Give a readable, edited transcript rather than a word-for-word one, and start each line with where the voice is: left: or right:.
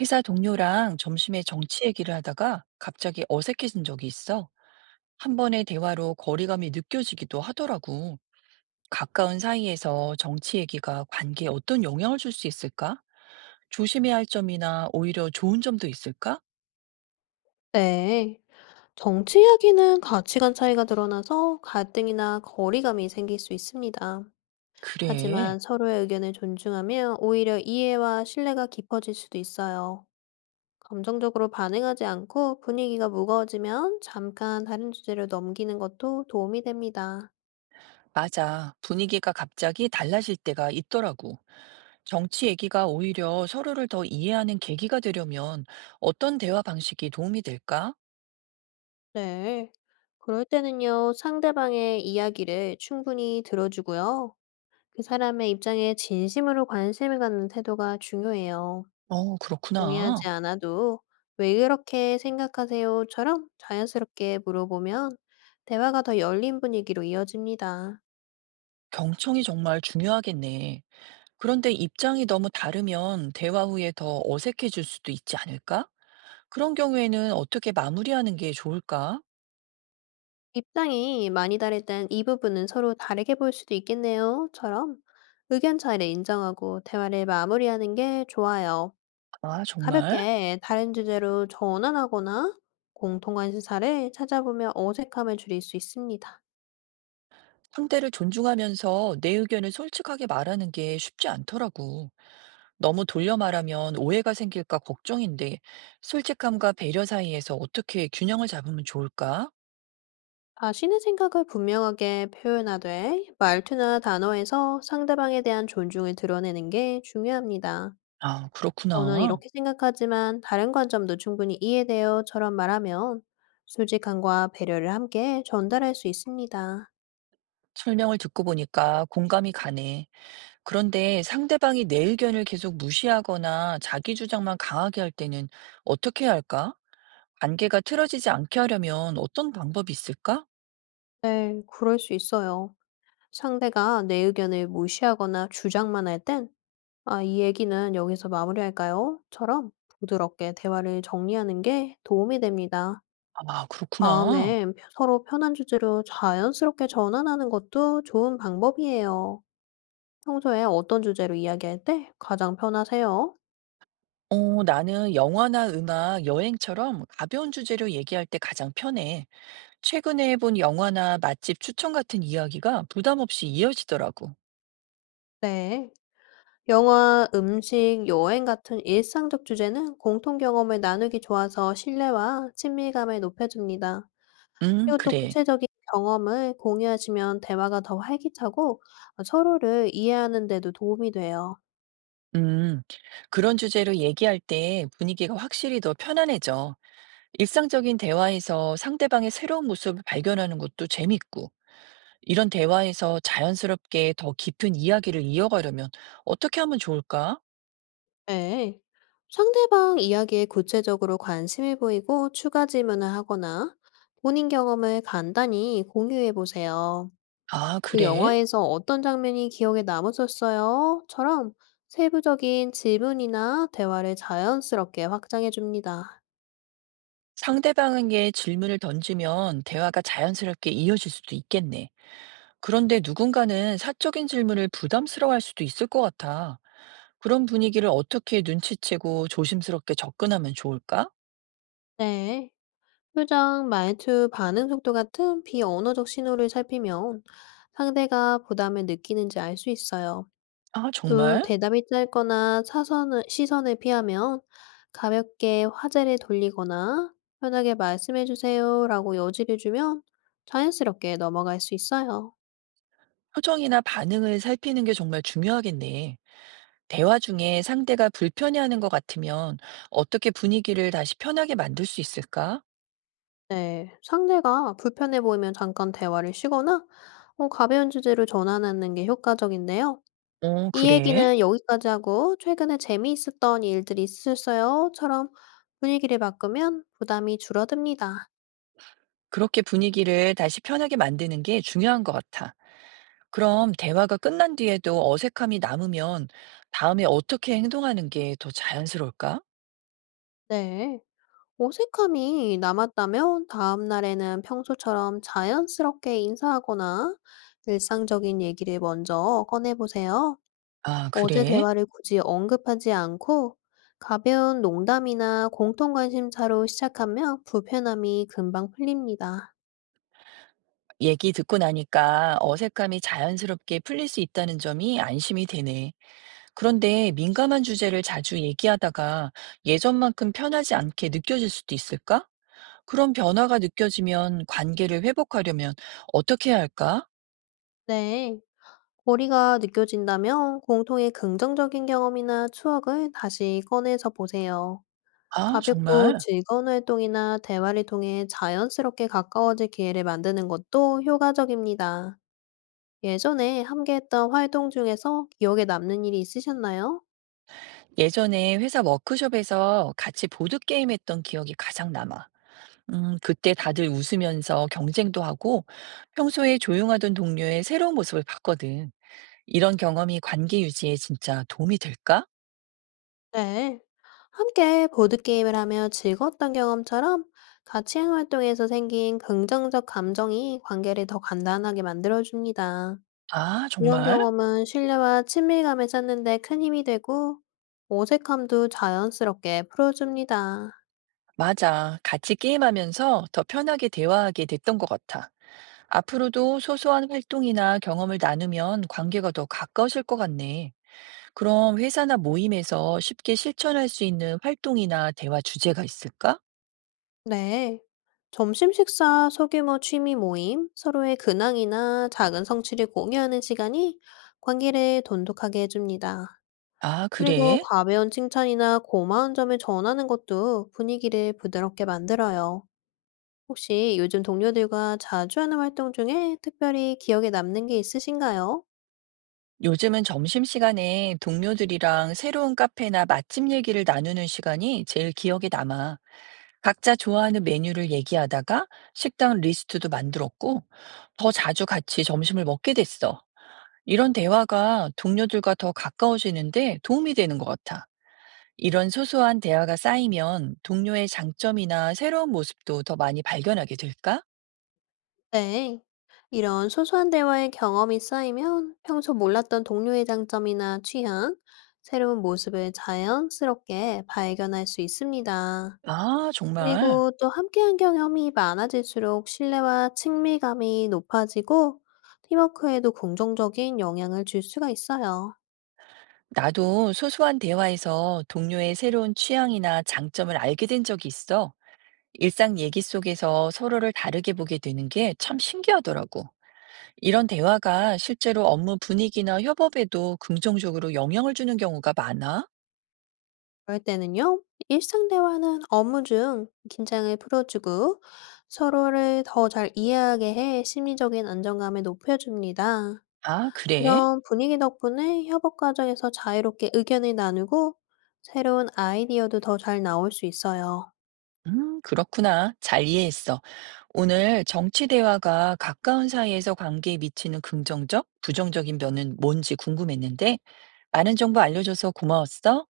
right: 회사 동료랑 점심에 정치 얘기를 하다가 갑자기 어색해진 적이 있어. 한 번의 대화로 거리감이 느껴지기도 하더라고. 가까운 사이에서 정치 얘기가 관계에 어떤 영향을 줄 수 있을까? 조심해야 할 점이나 오히려 좋은 점도 있을까?
left: 네. 정치 이야기는 가치관 차이가 드러나서 갈등이나 거리감이 생길 수 있습니다.
right: 그래.
left: 하지만 서로의 의견을 존중하면 오히려 이해와 신뢰가 깊어질 수도 있어요. 감정적으로 반응하지 않고 분위기가 무거워지면 잠깐 다른 주제로 넘기는 것도 도움이 됩니다.
right: 맞아. 분위기가 갑자기 달라질 때가 있더라고. 정치 얘기가 오히려 서로를 더 이해하는 계기가 되려면 어떤 대화 방식이 도움이 될까?
left: 네. 그럴 때는요, 상대방의 이야기를 충분히 들어주고요. 그 사람의 입장에 진심으로 관심을 갖는 태도가 중요해요.
right: 어,
left: 동의하지
right: 그렇구나.
left: 않아도 "왜 그렇게 생각하세요?"처럼 자연스럽게 물어보면 대화가 더 열린 분위기로 이어집니다.
right: 경청이 정말 중요하겠네. 그런데 입장이 너무 다르면 대화 후에 더 어색해질 수도 있지 않을까? 그런 경우에는 어떻게 마무리하는 게 좋을까?
left: "입장이 많이 다르단 이 부분은 서로 다르게 볼 수도 있겠네요."처럼 의견 차이를 인정하고 대화를 마무리하는 게 좋아요.
right: 아, 정말?
left: 가볍게 다른 주제로 전환하거나 공통한 시사를 찾아보면 어색함을 줄일 수 있습니다.
right: 상대를 존중하면서 내 의견을 솔직하게 말하는 게 쉽지 않더라고. 너무 돌려 말하면 오해가 생길까 걱정인데, 솔직함과 배려 사이에서 어떻게 균형을 잡으면 좋을까?
left: 자신의 생각을 분명하게 표현하되 말투나 단어에서 상대방에 대한 존중을 드러내는 게 중요합니다.
right: 아,
left: 저는
right: 그렇구나.
left: 이렇게 생각하지만 다른 관점도 충분히 이해돼요처럼 말하면 솔직함과 배려를 함께 전달할 수 있습니다.
right: 설명을 듣고 보니까 공감이 가네. 그런데 상대방이 내 의견을 계속 무시하거나 자기 주장만 강하게 할 때는 어떻게 해야 할까? 관계가 틀어지지 않게 하려면 어떤 방법이 있을까?
left: 네, 그럴 수 있어요. 상대가 내 의견을 무시하거나 주장만 할 땐, 아, 이 얘기는 여기서 마무리할까요? 처럼 부드럽게 대화를 정리하는 게 도움이 됩니다.
right: 아, 그렇구나.
left: 다음엔 서로 편한 주제로 자연스럽게 전환하는 것도 좋은 방법이에요. 평소에 어떤 주제로 이야기할 때 가장 편하세요?
right: 어, 나는 영화나 음악, 여행처럼 가벼운 주제로 얘기할 때 가장 편해. 최근에 본 영화나 맛집 추천 같은 이야기가 부담 없이 이어지더라고.
left: 네. 영화, 음식, 여행 같은 일상적 주제는 공통 경험을 나누기 좋아서 신뢰와 친밀감을 높여줍니다. 그리고 또
right: 그래.
left: 구체적인 경험을 공유하시면 대화가 더 활기차고 서로를 이해하는 데도 도움이 돼요.
right: 음, 그런 주제로 얘기할 때 분위기가 확실히 더 편안해져. 일상적인 대화에서 상대방의 새로운 모습을 발견하는 것도 재밌고, 이런 대화에서 자연스럽게 더 깊은 이야기를 이어가려면 어떻게 하면 좋을까?
left: 네. 상대방 이야기에 구체적으로 관심을 보이고 추가 질문을 하거나 본인 경험을 간단히 공유해 보세요.
right: 아,
left: 그
right: 그래?
left: 영화에서 어떤 장면이 기억에 남으셨어요? 처럼 세부적인 질문이나 대화를 자연스럽게 확장해 줍니다.
right: 상대방에게 질문을 던지면 대화가 자연스럽게 이어질 수도 있겠네. 그런데 누군가는 사적인 질문을 부담스러워할 수도 있을 것 같아. 그런 분위기를 어떻게 눈치채고 조심스럽게 접근하면 좋을까?
left: 네. 표정, 말투, 반응 속도 같은 비언어적 신호를 살피면 상대가 부담을 느끼는지 알 수 있어요.
right: 아,
left: 또
right: 정말?
left: 대답이 짧거나 사선을 시선을 피하면 가볍게 화제를 돌리거나 "편하게 말씀해 주세요."라고 여지를 주면 자연스럽게 넘어갈 수 있어요.
right: 표정이나 반응을 살피는 게 정말 중요하겠네. 대화 중에 상대가 불편해하는 것 같으면 어떻게 분위기를 다시 편하게 만들 수 있을까?
left: 네. 상대가 불편해 보이면 잠깐 대화를 쉬거나 가벼운 주제로 전환하는 게 효과적인데요.
right: 어,
left: "이
right: 그래?
left: 얘기는 여기까지 하고 최근에 재미있었던 일들이 있으셨어요?"처럼 분위기를 바꾸면 부담이 줄어듭니다.
right: 그렇게 분위기를 다시 편하게 만드는 게 중요한 것 같아. 그럼 대화가 끝난 뒤에도 어색함이 남으면 다음에 어떻게 행동하는 게 더 자연스러울까?
left: 네. 어색함이 남았다면 다음 날에는 평소처럼 자연스럽게 인사하거나 일상적인 얘기를 먼저 꺼내보세요.
right: 아,
left: 어제
right: 그래?
left: 대화를 굳이 언급하지 않고 가벼운 농담이나 공통 관심사로 시작하면 불편함이 금방 풀립니다.
right: 얘기 듣고 나니까 어색함이 자연스럽게 풀릴 수 있다는 점이 안심이 되네. 그런데 민감한 주제를 자주 얘기하다가 예전만큼 편하지 않게 느껴질 수도 있을까? 그런 변화가 느껴지면 관계를 회복하려면 어떻게 해야 할까?
left: 네. 거리가 느껴진다면 공통의 긍정적인 경험이나 추억을 다시 꺼내서 보세요.
right: 아,
left: 가볍고
right: 정말?
left: 즐거운 활동이나 대화를 통해 자연스럽게 가까워질 기회를 만드는 것도 효과적입니다. 예전에 함께했던 활동 중에서 기억에 남는 일이 있으셨나요?
right: 예전에 회사 워크숍에서 같이 보드게임 했던 기억이 가장 남아. 그때 다들 웃으면서 경쟁도 하고 평소에 조용하던 동료의 새로운 모습을 봤거든. 이런 경험이 관계 유지에 진짜 도움이 될까?
left: 네. 함께 보드게임을 하며 즐거웠던 경험처럼 같이 한 활동에서 생긴 긍정적 감정이 관계를 더 간단하게 만들어줍니다.
right: 아,
left: 이런
right: 정말?
left: 경험은 신뢰와 친밀감을 쌓는 데 큰 힘이 되고 어색함도 자연스럽게 풀어줍니다.
right: 맞아. 같이 게임하면서 더 편하게 대화하게 됐던 것 같아. 앞으로도 소소한 활동이나 경험을 나누면 관계가 더 가까워질 것 같네. 그럼 회사나 모임에서 쉽게 실천할 수 있는 활동이나 대화 주제가 있을까?
left: 네. 점심 식사, 소규모 취미 모임, 서로의 근황이나 작은 성취를 공유하는 시간이 관계를 돈독하게 해줍니다.
right: 아,
left: 그리고
right: 그래?
left: 가벼운 칭찬이나 고마운 점을 전하는 것도 분위기를 부드럽게 만들어요. 혹시 요즘 동료들과 자주 하는 활동 중에 특별히 기억에 남는 게 있으신가요?
right: 요즘은 점심시간에 동료들이랑 새로운 카페나 맛집 얘기를 나누는 시간이 제일 기억에 남아. 각자 좋아하는 메뉴를 얘기하다가 식당 리스트도 만들었고, 더 자주 같이 점심을 먹게 됐어. 이런 대화가 동료들과 더 가까워지는데 도움이 되는 것 같아. 이런 소소한 대화가 쌓이면 동료의 장점이나 새로운 모습도 더 많이 발견하게 될까?
left: 네. 이런 소소한 대화의 경험이 쌓이면 평소 몰랐던 동료의 장점이나 취향, 새로운 모습을 자연스럽게 발견할 수 있습니다.
right: 아, 정말.
left: 그리고 또 함께한 경험이 많아질수록 신뢰와 친밀감이 높아지고 팀워크에도 긍정적인 영향을 줄 수가 있어요.
right: 나도 소소한 대화에서 동료의 새로운 취향이나 장점을 알게 된 적이 있어. 일상 얘기 속에서 서로를 다르게 보게 되는 게 참 신기하더라고. 이런 대화가 실제로 업무 분위기나 협업에도 긍정적으로 영향을 주는 경우가 많아?
left: 그럴 때는요, 일상 대화는 업무 중 긴장을 풀어주고 서로를 더 잘 이해하게 해 심리적인 안정감을 높여줍니다.
right: 아, 그래?
left: 이런 분위기 덕분에 협업 과정에서 자유롭게 의견을 나누고 새로운 아이디어도 더 잘 나올 수 있어요.
right: 그렇구나. 잘 이해했어. 오늘 정치 대화가 가까운 사이에서 관계에 미치는 긍정적, 부정적인 면은 뭔지 궁금했는데, 많은 정보 알려줘서 고마웠어.